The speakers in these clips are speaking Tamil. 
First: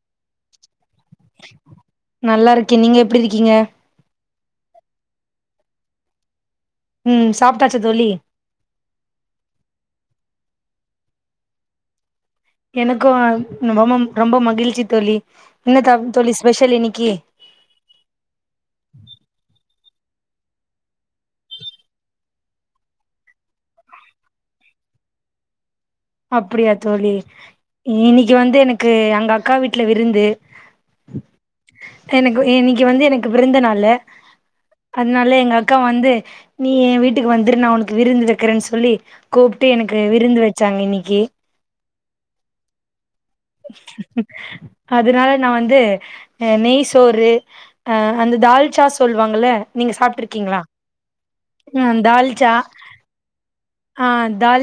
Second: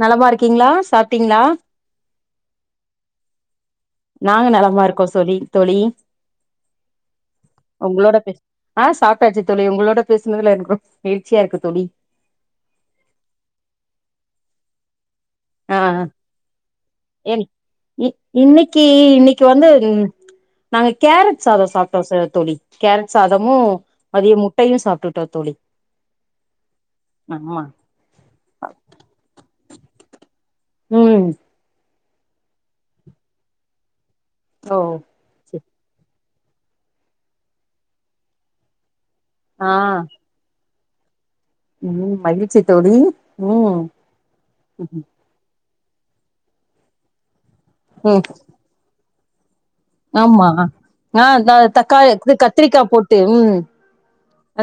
நலமா இருக்கீங்களா சாப்டீங்களா நல்லாருக்கே நீங்க எப்டி இருக்கீங்க நாங்க நலமா இருக்கோ சொலி தோழி ம் சாப்ட்டாச்சு தோழி உங்களோட பேஸ் ஆ சாப்டாச்சு தோழி உங்களோட பேசுனதுல எனக்கு நெகிழ்ச்சியா இருக்கு தோழி எனக்கு மமம் ரொம்ப மகிழ்ச்சி தோழி ஆ என்ன த ஆ தோழி ஸ்பெஷல் இன்னைக்கி என் இ இன்னக்கி இன்னக்கி வந்து நாங்க கேரட் சாதோ சாப்ட்டோ ச தோழி கேரட் சாதமு அதியு முட்டையு சாப்ட்டுட்டோ தோழி அப்டியா தோழி ஆமா இன்னைக்கி வந்து எனக்கு அங்க அக்கா வீட்ல விருந்து ம் எனக்கு இன்னக்கி வந்து எனக்கு விருந்து நாள் ஓ அதனால எங்க செ அக்கா வந்து நீ என் வீட்டுக்கு வந்துரு நா உனக்கு விருந்து வக்கிறேன்னு சொல்லி ஆ கூப்ட்டு எனக்கு விருந்து வச்சாங்க இன்னக்கி ம் மகிழ்ச்சி தோழி ம் அதுனால நா வந்து நெய் சோறு அ ம் அந்த தால்சா சொல்வாங்கள ஆமா ஆ ஆ தக்காளி இது தால்ச்சா கத்திரிக்கா போட்டு ம் ஆ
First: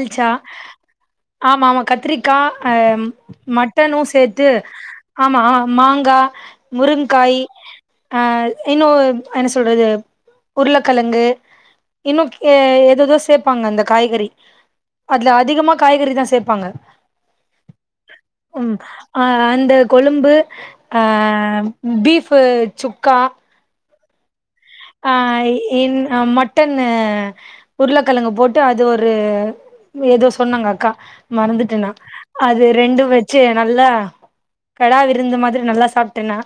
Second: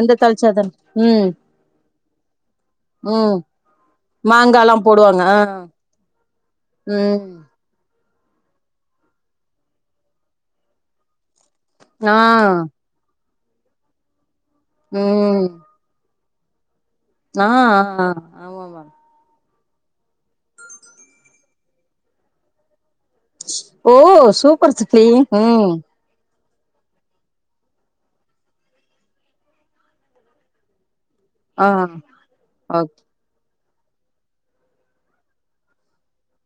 அந்த தாளிச்சாதன் ம் ஆம ஆமா கத்திரிக்கா ம் மட் ட்டனு சேத்து மாங்கால்லா போடுவாங்க ஆ ஆமா மாங்கா முருங்காய் ம் ஆ இன்னு என்ன சொல்றது உருளக்கெழங்கு ஆ இன்னு ஏததோ சேப்பாங்க அந்த காய்கறி அதுல ம் அதிகமா காய்கறி தா சேப்பாங்க அ அ அ ம் அ அந்த கொழும்பு அ பீஃபு சுக்கா ஓ சூப் ஆ இன் மட் மட்டன்னு உருளைக்கிழங்கு போட்டு அது ஒரு எதோ சொன்னாங்க அக்கா ஆ மறந்துட்டனா அது ஓகே ரெண்டு வெச்சு நல்லா கடா விருந்து மாதிரி நல்லா சாப்ட்டேன்னா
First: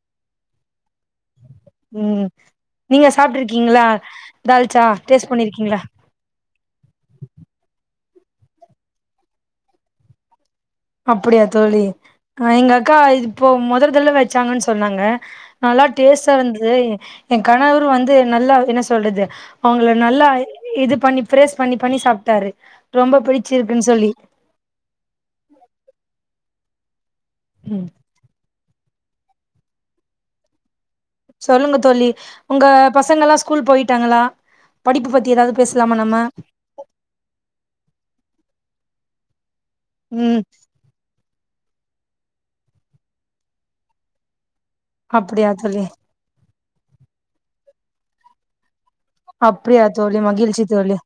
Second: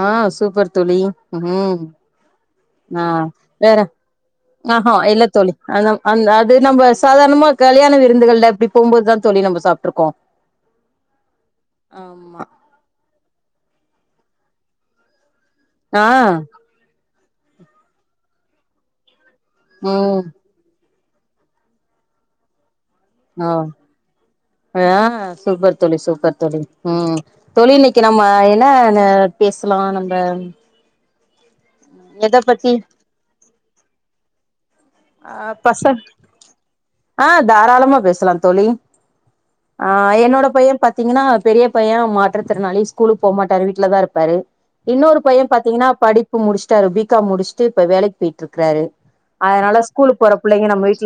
ஆ சூப்பர் தோழி ம் ம் ஆ நீங்க வேற சாப்ட்ருக்கீங்களா தால்ச்சா ஆஹ டேஸ்ட் இல்லத்தோழி பண்ணிருக்கீங்களா அதாம் அந்த அது நம்ம சாதாரணமா கல்யாண விருந்துகள்ல அப்படி போம்போதுதா தோழி நம்ம சாப்ட்டு இருக்கோ அப்படியா தோழி அ எங்க அக்கா இப்போ முதரதல்ல வச்சாங்கன்னு சொன்னாங்க நல்லா ஆ டேஸ்ட்டா இருந்தது என் கணவரு வந்து நல்லா என்ன சொல்றது அவங்கள ம் நல்லா இது பண்ணி பிரேஷ் பண்ணி பண்ணி சாப்ட்டாரு ரொம்ப ஆ பிடிச்சிருக்குன்னு சொல்லி ஆ சூப்பர் தோழி சூப்பர் தோழி ம் தோழி ம் இன்னைக்கு நம்ம என்னானு பேசலா நம்ப சொல்லுங்க தோழி உங்க பத்தி பசங்கல்லா ஸ்கூல் போயிட்டாங்களா படிப்பு பத்தி ஆ எதாவது பசங் பேசலாமா நம்ம ஆ தாராளமா பேசலா தோழி ஆ ம் என்னோட பையன் பத் த்தீங்கன்னா பெரிய பையன் மாற்றுத்திறனாளி ஸ்கூலு போமாட்டாரு வீட்டுல தா இருப்பாரு இன்னொரு பையன் அப்டியா தோழி பாத்தீங்கன்னா படிப்பு முடிச்சுட்டாரு பி காம் முடிச்சுட்டு இப்ப வேலைக்கு போயிட்டு இருக்காரு அப்படியா தோழி மகிழ்ச்சி தோழி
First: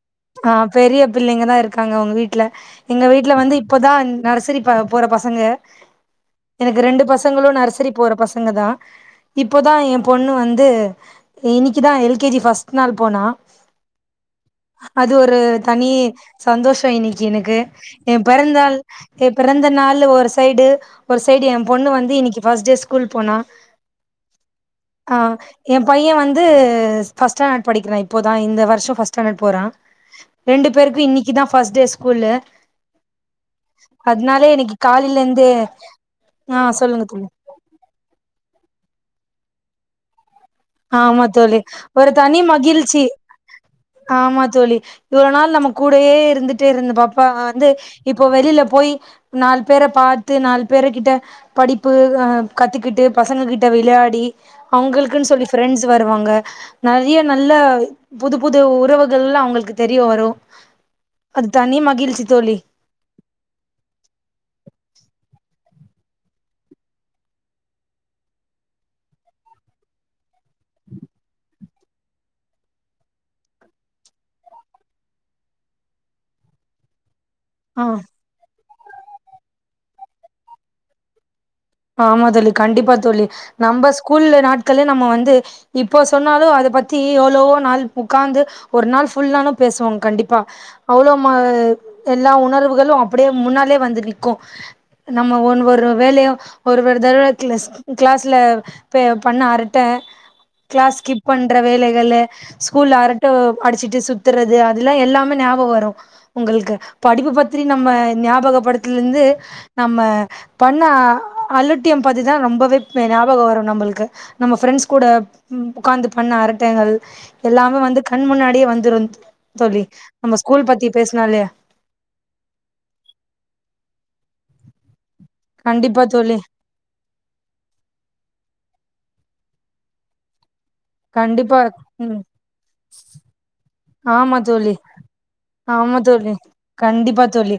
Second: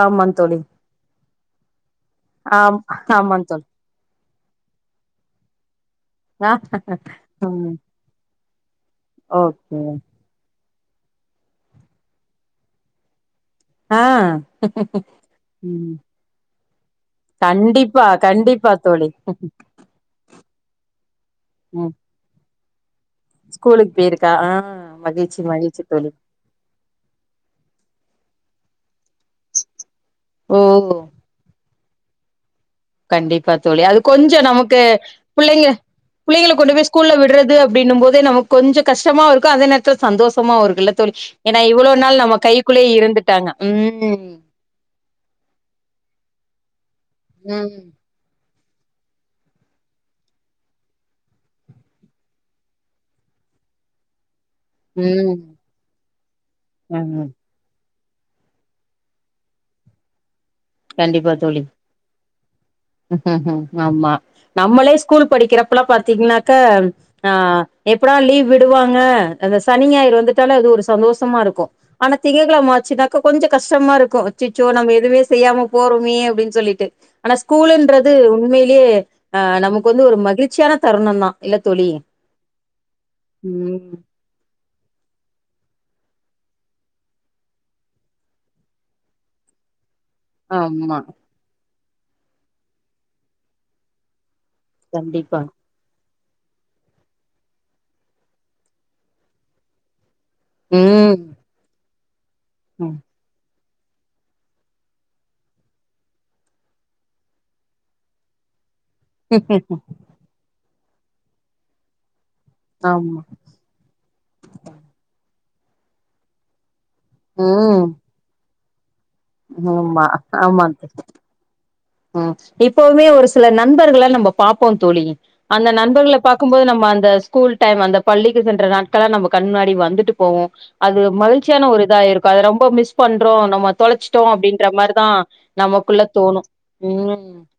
ஆமா ஆ தோழி பெரிய பிள்ளைங்க தா இருக்காங்க உங்க வீட்டுல ஆம் எங்க ஆமா வீட்ல வந்து தோழி இப்பதா நர்சரி போற பசங்க ஆ எனக்கு ரெண்டு பசங்களு ம் நர்சரி போற பசங்க தா இப்போதா ஓகே என் பொண்ணு வந்து இன்னைக்குதா எல் கே கேஜி ஃர்ஸ்ட் நாள் போனா ஆ அது ஒரு தனி ம் சந்தோஷம் இன்னைக்கு எனக்கு கண்டிப்பா என் பிறந்த கண்டிப்பா நாள் தோழி என் பிறந்த நாள் ஒரு சைடு ஒரு சைடு என் பொண்ணு ம் வந்து இன்னைக்கு ஃபர்ஸ்ட் டே ஸ்கூ கூல் போனா ஸ்கூலுக்கு போயிருக்கா ஆ ஆ மகிழ்ச்சி மகிழ்ச்சி என் தோழி பையன் வந் து ஃபஸ்ட் ஸ்டாண்ட் படிக்கிற இப்போதா இந்த வருஷம் போற ஓ ரெண்டு பேருக்கு இன்னைக் இதா ஃபர்ஸ்ட் டே ஸ்கூல்லு கண்டிப்பா தோழி அது கொஞ்ச அதனால இன்னிக்கு நமக்கு காலைல இருந்தே பிள்ளைங்க பிள்ளைங்கள ஆ கொண்டு போய் சொல்லுங்க ஸ்கூல்ல தோழி விடுறது அப்படின்னும் போதே நமக்கு கொஞ்சம் கஷ்டமா இருக்கு அதே நேரத்தில சந்தோஷமாவு இருக்கு இல்ல தோழி ஆமா ஏன்னா இவ்வளோ ஒரு நாள் நம்ம தனி கைக்குள்ளேயே மகிழ்ச்சி இருந்துட்டாங்க ம் ஆமா தோழி இவ்வள நாள் நம்ம கூடயே இருந்துட்டே இருந்த பாப்பா வந்து ம் இப்போ வெளியில போய் நாலு பேரை பாத்து நாலு பேர் கிட்ட படிப்பு அ கத்துக்கிட்டு பசங்க கிட்ட விளையாடி அவுங்களுக்குன்னு ம் சொல்லி ஃப்ரெண்ட்ஸ் வருவாங்க நறைய ம் நல்ல புது புது உறவுகள்லா அவுங்களுக்கு தெரிய வரு கண்டிப்பா அது தோழி தனி மகிழ்ச்சி தோழி ஆமா நம்மளே ஸ்கூல் படிக்கிறப்பல்லா பாத்தீங்கன்னாக்கா அ எப்படா லீவ் விடுவாங்க அந்த சனி ஞாயிறு வந்துட்டால அது ஒரு சந்தோஷமா இருக்கும் ஆனா திங்கள்கிழமை ஆச்சுனாக்கா கொஞ்சோ கஷ்டமா இருக்கும் அச்சச்சோ நம்ம எதுமே செய்யாம போறமே அப்படின்னு சொல்லிட்டு ஆ ஸ்கூல்ன்றது உண்மையிலே அ நமக்கு வந்து ஒரு மகிழ்ச்சியான தருணம் தா இல்ல தோழி ஆமா தோழி கண்டிப்பா தோழி நம்ப ம் ஸ்கூல்ல நாட்களே நம்ப வந்து இப்போ சொன்னாலு அது பத்தி எவ்வளோவோ நாள் உக்காந்து ஒரு நாள் ஃபுல்லானும் பேசுவோ கண்டிப் பா ஆமா அவ்ளோ மா எல்லா உணர்வுகளும் அப்படியே முன்னாலே வந்து நிக்கும் நம்ம கண்டிப்பா ஒன் ஒரு வேலையு ஒரு ஒரு தடவை கிளஸ் கிளாஸ்ல போய் பண்ண அரட்ட கிளாஸ் ம் ஸ்கிப் பண்ற வேலைகளு ஸ்கூல் ம். அர ட்டோ அடிச்சிட்டு சுத்தறது அதெல்லா எல்லாமே ஞாபகம் வரும் உங்கள்க்கு படிப்பு பத்திரி நம்ம ஞாபகப்படுத் தில இந்து நம்ம பண்ண அலட்டியம் பத்தி தா ரொம்ப வித்மே ஆமா ஞாபகம் வரும் நம்மள்க்கு நம்ம ஃப்ரண்ட்ஸ் கூட உக்காந்து பண்ண அரட்டங்கள் எல்லாமே ம் வந்து கண் முன்னாடியே வந்துரு தோழி ஆமா நம்ம ஸ்கூல் ஆமா பத்தி பேசுனாலே ம் இப்பவுமே ஒரு சில நண்பர்கள நம்போ பாப்போ தோழி அந்த கண்டிப்பா நண்பர்கள தோழி பாக்கும்போது நம்ம அந்த ஸ்கூல் டைம் அந்த பள்ளிக்கு சென்ற நாட்கள்லா நம்ம கண் முன்னாடி வந்துட்டு போகும் அது கண்டிப்பா மகிழ்ச்சியான ஒரு இதா ம் இருக்கும் அதை ரொம்ப மிஸ் பண்றோ நம்ம தொளச்சி டோ ஆமா தோழி அப்படின்ற மாறிதா ஆமா நமக்குள்ள தோழி தோணு கண்டிப்பா ம் தோழி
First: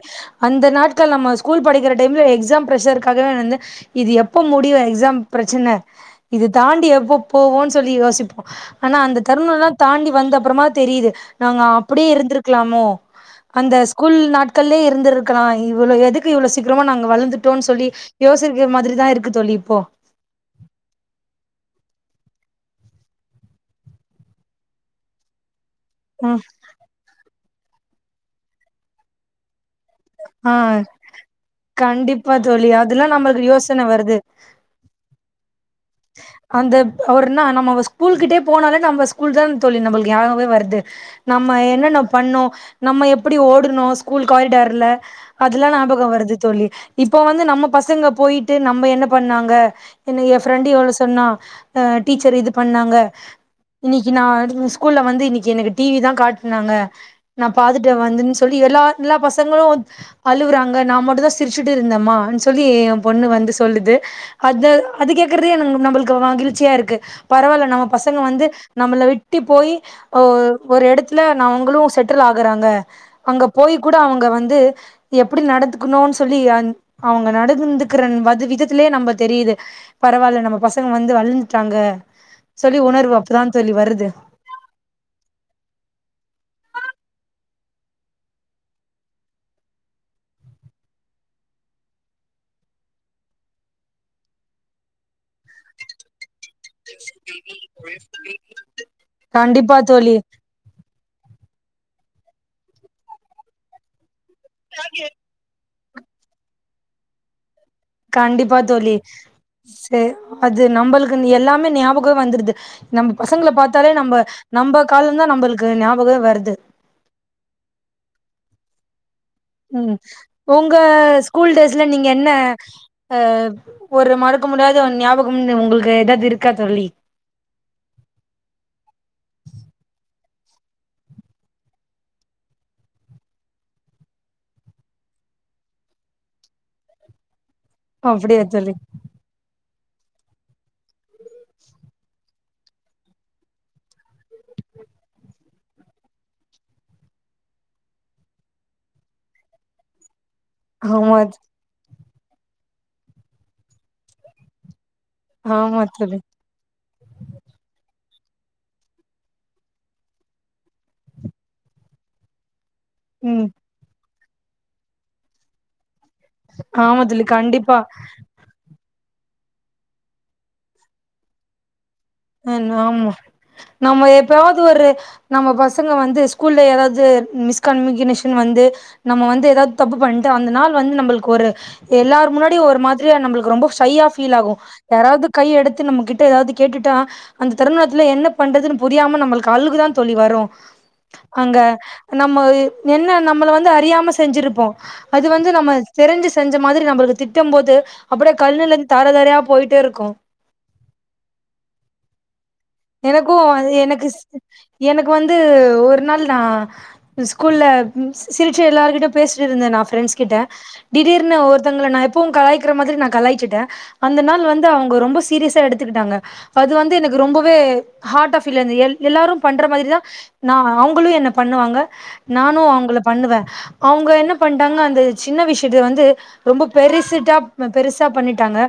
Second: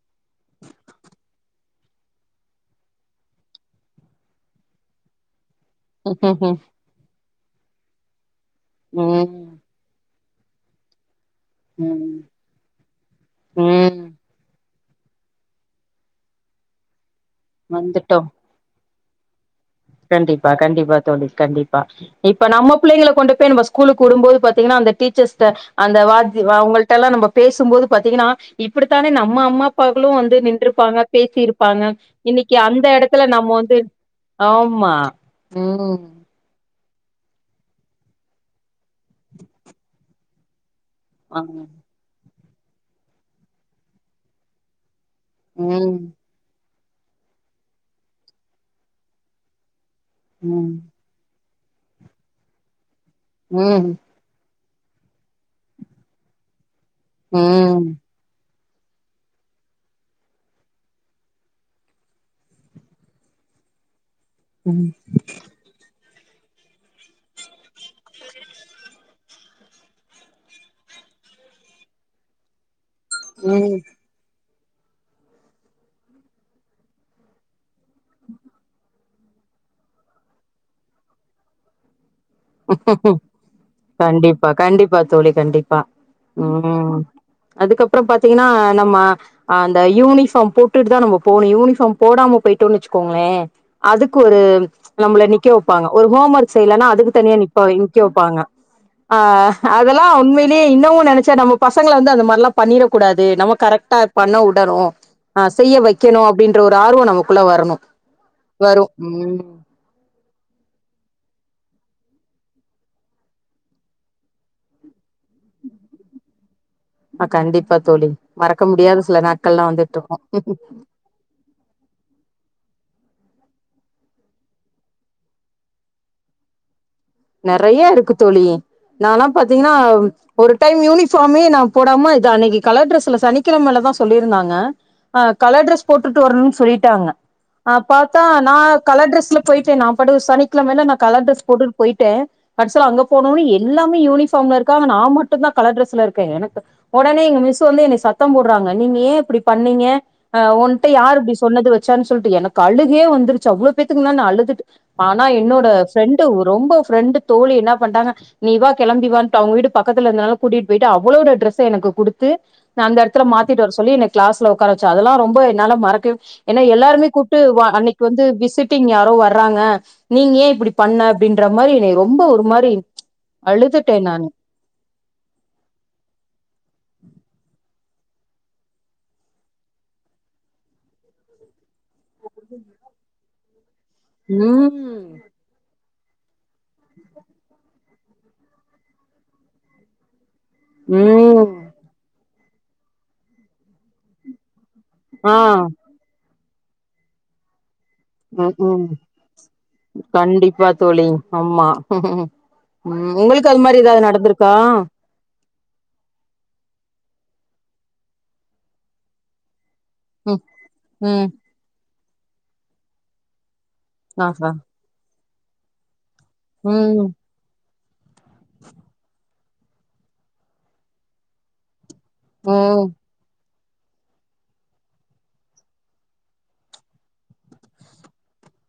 அந்த நாட்கள் நம்ம ஸ்கூல் படிக்கிற டைம்ல எக்ஸாம் ஃப்ஷருக்காகவே வந்து இது எப்ப முடியு எக்ஸாம் பிரச்சனை இது ம் தாண்டி எப்போ போவோன்னு சொல்லி யோசிப்போ ஆனா அந்த ம் தருணம் எல்லா தாண்டி வந்த அப்புறமா தெரியுது நாங்க அப்படியே ம் இருந்திருக்கலாமோ அந்த ம் ஸ்கூல் நாட் கள்லயே இருந்திருக்கலா இவ்ளோ எதுக்கு இவ்வளவு சீக்கிரமா நாங்க வளர்ந்துட்டோன்னு சொல்லி வந்துட்டோ யோசி க்கிற மாதிரிதா இருக்கு தோழி இப்போ கண்டிப்பா கண்டிப்பா தோழி கண்டிப்பா இப்ப நம்ம புள்ளைகள கொண்டு போயி நம்ம ஸ்கூலுக்கு வுடும்போது பாத்தீங்கன்னா அந்த டீச்சர்ஸ்ட்ட அந்த ம் வாத்தி அவங்கள்ட எல்லா நம்ம பேசும்போது பாத்தீங்கன்னா இப்படித்தானே நம்ம அம்மா அப்பாக்களு வந்து ஆ நின்ருப்பாங்க பேசிருப்பாங்க கண்டிப்பா இன்னைக்கி தோழி அந்த அதெல்லா இடத்துல நம்ம நம்மளுக்கு வந்து யோசன வருது ஆமா உம் அந்த அவர்னா நம்ம அவ ஸ்கூல்கிட்டயே போனாலே நம்ம ஸ்கூல் தான் தோழி நம்மளுக்கு ஞாபகமே வருது நம்ம ஆமா என்னென்ன பண்ணோ நம்ம எப்படி ஓடுனோ ஸ்கூல் காரிடார்ல அதுல்லா ம் ஞாபகம் வருது தோழி இப்ப வந்து நம்ம பசங்க போயிட்டு நம்ம என்ன பண்ணாங்க என்னை என் ஃப்ரெண்ட் ம் எவ்ளோ தன்னா அ டீச்சர் இது பண்ணாங்க உம் க்கு நா ஸ்கூல்ல வந்து இன்னைக்கி எனக்கு டி வி தா காட்டுனாங்க நா ம் பாத்துட்டு வந்தேன்னு சொல்லி எல்லா எல்லா பசங்களும் அழுவுறாங்க நா மட்டுந்தா சிரிச்சுட்டு இருந்தேம்மான்னு சொல்லி என் பொண்ணு வந்து சொல்லுது அது ம் அது கேக்குறதே நம்மள்க்கு மகிழ்ச்சியா இருக்கு பரவால்ல நம்ப பசங்க வந்து நம்பள விட் டி போயி அ ஒரு இடத்துல ந அவங்களும் செட்டில் ஆகுறாங்க அங்க போயி ம் கூட அவங்க வந்து எப்பிடி நடத்துக்கணுன்னு சொல்லி அந் அவங்க நடந்து க்கற வது விதத்திலயே நம்ப தெரியுது பரவால்ல நம்ப பசங்க வந்து வளந்துட்டாங்க சொல்லி உணர்வு அப்பதா தோழி வருது ப்ப கண்டிப்பா தோழி கண்டிப்பா ம் அதுக்கப்புறம் பாத்தீங்கன்னா நம்ம அ அந்த யூனிபார்ம் போட்டுட்டு தான் நம்ம போகணு யூனிஃபார்ம் போடாம போயிட்டோ வச்சுக்கோங்களே அதுக்கு ஒரு நம்மள நிக்க வைப்பாங்க ஒரு ஹோம் ஒர்க் செய்யலன்னா அதுக்கு தனியா நப்ப நிக்க வைப்பாங்க கண்டிப்பா அதெல்லா தோழி உண்மை யிலே இன்னு நினைச்சா நம்ம பசங்களை வந்து அந்த மாதிரால்லா பண்ணிட கூடாது நம்ம கரெக்டா பண்ண உடணு ஆ செய்ய வைக்கணு அப்படின்ற ஒரு ஆர்வம் நமக்குள்ள வரணு கண்டிப்பா வரு தோழி ம் செ அது நம்மளுக்கு எல்லாமே ஞாபகம் வந்துருது நம்ம பசங்கள பாத்தாலே நம்ம நம்ம காலதா நம்மளுக்கு ஞாபகமே வருது ஆ கண்டிப்பா தோழி மறக்க முடியாது சில நாட் ம் உங்க ஸ்கூல் டேஸ்ல நீங்க என்ன அ ஒரு மறக்க முடியாது ஒரு ஞாபகம் உங்களுக்கு எதாவது இருக்கா தோழி நறைய இருக்கு தோழி நால்லா பாத்தீங்கன்னா ஒரு டைம் யூனிஃபார்மே நா போடாம இது அன்னைக்கு கலர் ட்ரெஸ்ல சனிக்கிழமலதா சொல்லியிருந்தாங்க ஆ கலர் டிரெஸ் போட்டுட்டு வரணுனு சொல்லிட்டாங்க ப பாத்தா அப்டியா தோழி நான் கல ட்ரெஸ்ல போயிட்டே நான் பாட்டுக்கு சனிக்கிழமே நா கலர் ட்ரஸ் போட்டு ட்டே கடைசில அங்க போனனு எல்லாமே யூனிஃபார்ம்ல இருக்காங்க நான் மட்டுந்தா கலர் ட்ரெஸ்ல இருக்கே எனக்கு உடனே எங்க மிஸ் வந்து என்னை சத்தம் போடுறாங்க நீங்க ஏன் இப்படி பண்ணீங்க அ உன்ட்ட யார் ஆமா அப்டி சொன்னது வச்சானு சொல்லிட்டு எனக்கு அழுகே வந்துருச்சு அவ்ளோ பேத்துக்குமுன்ன நா அழுதுட்டு ஆனா என்னோட ஆமா தோழி ஃப்ரெண்டு ரொம்ப ஃப்ரெண்டு தோழி என்ன பண்டாங்க நீ வா கெளம்பிவான்ட்டு அவுங்க வீடு பக்கத்துல இருந்தனால கூட்டிட்டு போயிட்டு அவளோட டிரஸ்ச எனக்கு குடுத்து அந்த இடத்துல ம் மாத்திட்டு வர சொல்லி என்ன கிளாஸ்ல உக்கார வச்சா அதெல்லா ரொம்ப என்னால மறக்கவே ஏன்னா ஆமா எல்லாருமே தோழி கூப்ட்டு கண்டிப்பா அன்னைக்கு வந்து விசிட்டிங் யாரோ வர்றாங்க நீங்க ஏன் இப்டி பண்ண அப்டின்ற மாரி என்ன ரொம்ப ஒரு ன் மாரி ஆமா அழுதுட்டே நம்ம நானு எப்பாவது ஒரு நம்ம பசங்க வந்து ஸ்கூல்ல எதாவது மிஸ்கம்யூனிகேஷன் வந்து நம்ம வந்து ஏதாவது தப்பு பண்ணிட்டு அந்த நாள் வந்து நம்மளுக்கு ஒரு எல்லார் முன்னாடியு ஒரு மாதிரியா நம்மளுக்கு ரொம்ப சையா ஃபீல் ஆகு ம் யாராவது கை எடுத்து நம்ம கிட்ட எதாவது கேட்டுட்டா அந்த தருணத்துல என்ன பண்றதுன்னு புரியாம நம்மளுக்கு வந்து அழுகதா தோழி வரு ம் அங்க நம்ம என்ன நம்மள வந்து அறியாம செஞ்சிருப்போ அது ஆ வந்து நம்ம தெரிஞ்சு செஞ்ச மாதிரி நம்மளுக்கு திட்டம் போது அப்டியே ம் கண்ணுலருந்து ம் நமக்கு தார தாரையா போயிட்டே இருக்கு கண்டிப்பா தோழி ஆமா உங்களுக்கு அது மாதிரி எதாவது நடந்திருக்கா இப்ப வந்து ஒரு நாள் நா ஸ்கூல்ல சிரிச்சி எல்லார்கிட்டயு பேசிட்டு இருந்த நா ஃப்ரெண்ட்ஸ் கிட்ட ம் ம் திடீர்னு ஒருத்தவங்கள நா எப்பவு கலாய்க்கிற மாதிரி நா கலாய்ச்சிட்டே அந்த நாள் ஆஹா வந்து அவங்க ரொம்ப சீரியஸா எடுத்துக்கிட்டாங்க அது வந்து ம் எனக்கு ரொம்பவே ஹார்ட் ஆப் பீல் அந்த எல்லாரு பண்ற மாதிரிதா நா அவங்களு என்ன பண்ணுவாங்க நானு ம் அவுங்களப் பண்ணுவே அவங்க என்ன பண்டாங்க அந்த சின்ன விஷயத்த வந்து ரொம்ப பெருசிட்டா பெருசா பண்ணிட்டாங்க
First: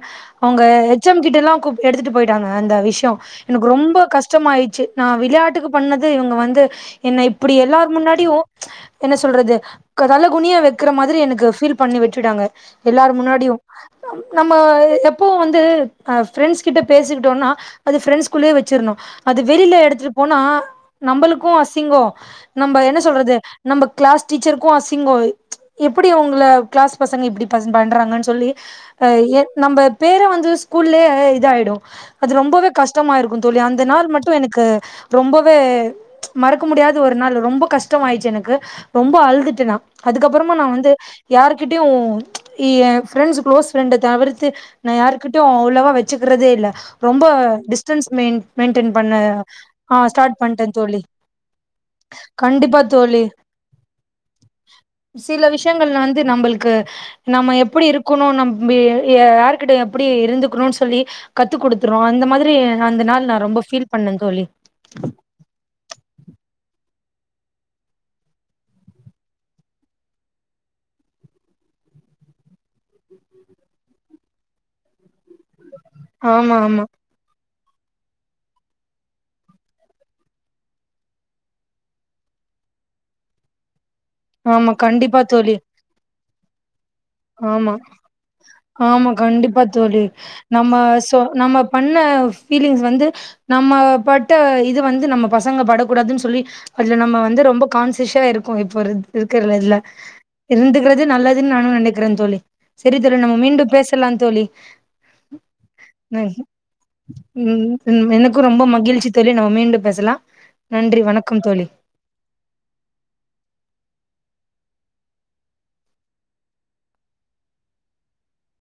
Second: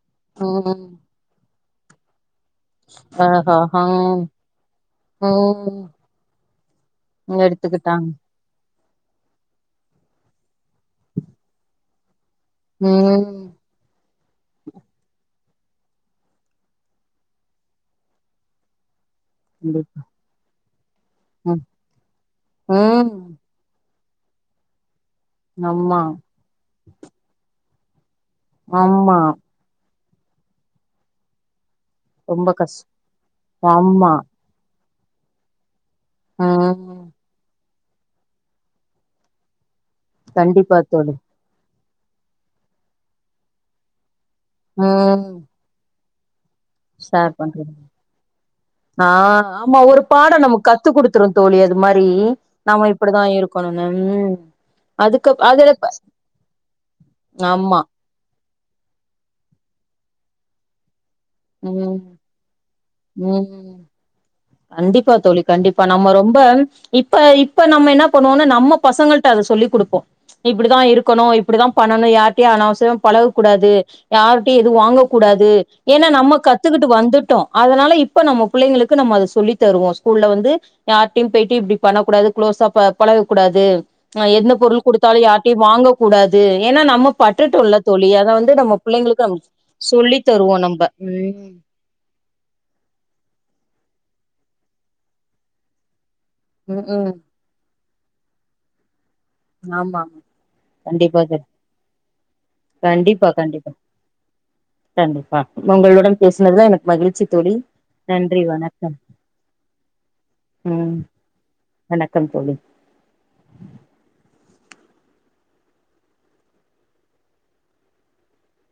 அவுங்க ம் எச் எம் கிட்டல்லா எடுத்துட்டு போயிட்டாங்க அந்த விஷயோ ஆஹா எனக்கு ஹா ரொம்ப கஷ்டமாயிடுச்சு நா விளையாட்டுக்கு ம் பண்ணது இவுங்க வந்து என்ன இப்டி எல்லார் எடுத்துக்கிட்டாங்க முன்னாடியு என்ன சொல்றது தலகுனிய வெக்கற மாதிரி எனக்கு ஃபீல் பண்ணி விட்டுட்டாங்க எல்லார் ம் முன்னாடியு நம்ம எப்போ வந்து அ ஃப்ரெண்ட்ஸ் கிட்ட பேசிட்டோம்னா அது ஃப்ரெண்ட்ஸ் குள்ளயே வெச்சிருணு அத வெளியில கண்டிப்பா. எடுத்துட்டு போனா நம்மளுக்கு ம் அசிங்கோ நம்ப என்ன ம் சொல்றது நம்ப க்ளாஸ் டீச்சருக்கு அசிங்கோ ஆமா எப்டி உங்கள க்ளாஸ் பசங்க இப்டி பண்றாங்கன்னு சொல்லி அ ஆமா எ நம்ம பேரு வந்து ஸ்கூல்லயே இதாயிடு அது ரொம்ப ரொம்பவே கஷ்டோ கஷ் டமா இருக்கு தோழி அந்த நாள் ஆமா மட்டு எனக்கு ரொம்பவே மறக்க முடியாத ம் ஒரு நாள் ரொம்ப கஷ் டமாயிடுச்சு எனக்கு ரொம்ப அழுதுட்ட நா அதுக்கப்பறமா நா கண்டிப்பா வந்து தோழி யார்கிட்டயு எ ஃப்ரெண்ட்ஸ் க்ளோஸ் ஃப்ரெண்ட தவிர்த்து நா ம் யார்கிட்டயு அவ்ளோவா வச் சிக்கிறதே இல்ல ரொம்ப ஷேர் பண்றது டிஸ் ஆ ஆமா ஆ ஒரு பாடோ ஸ்டார்ட் பண்ட்டே நமக்கு கத்து தோழி குடுத்துரு தோழி அது மாரி கண்டிப்பா நம்ம தோழி இப்படிதா இருக்கணும்னு ம் அதுக்கு சில அதுல விஷயங்கள் வந்து நம்பளுக்கு நம்ம ஆமா எப்டி இருப் க்குணு நம்பி யா யார்கிட்ட எப்டி இருந்துக்குணும்னு சொல்லி கத்து குடுத்துரு ம் இந்த மாதிரி அந்த நாள் நா ரொம்ப ம் ஃபீல் பண்ண தோழி கண்டிப்பா தோழி கண்டிப்பா நம்ம ரொம்ப இப்ப இப்ப நம்ம என்ன பண்ணுவோனு நம்ம பசங்கள்ட்ட அத சொல்லி் குடுப்போ இப்டிதா இருக்கணு இப்டிதா பண்ணணு யார்கிட்டயு அனாவசியமா பழக கூடாது யார்ட்டயு எதுவு வாங்க கூடாது ஏன்னா நம்ம ஆமா ஆமா கத்துக்கிட்டு வந்துட்டோ அதனால இப்ப நம்ம புள்ளைங்களுக்கு நம்ம அத சொல்லி தருவோ ஸ்கூல்ல வந்து யார்ட்டயு போய்ட்டு இப்டி பண்ணக்கூடாது க்ளோஸா ப பழக கூடாது அ எந்த ஆமா பொருள் குடுத்தாலு கண்டிப்பா தோழி யார்டையு வாங்க கூடாது ஏன்னா நமக் ஆமா பட்டுட்டோல தோழி அத வந்து நம்ம ஆமா புள்ளைங்களுக்கு கண்டிப்பா தோழி சொல்லி தருவோ நம்ம நம்ப சொ நம்ம பண்ண பீலிங்ஸ் வந்து நம்ம பட்ட இது வந்து நம்ம பசங்க படக்கூடாதுன் சொல்லி ம் அதுல ம் நம்ம வந்து ரொம்ப கான்சிஸா இருக்கு இப்ப ஒருது இருக்கற இதுல ஆமா இருந்துக்கிறது கண்டிப்பா தோழி நல்லதுன்னு நானு நெனைக் கிற தோழி சரி தோழி கண்டிப்பா நம்ம கண்டிப்பா மீண்டும் பேசலா தோழி கண்டிப்பா உங்களுடன் நன் பேசினதுல எனக்கு மகிழ்ச்சி தோழி ம் நன்றி எனக்கும் ரொம்ப வணக்கம் மகிழ்ச்சி தோழி நம்ம மீண்டு பேசலா ம் நன்றி வணக்கம் தோழி வணக்கம் தோழி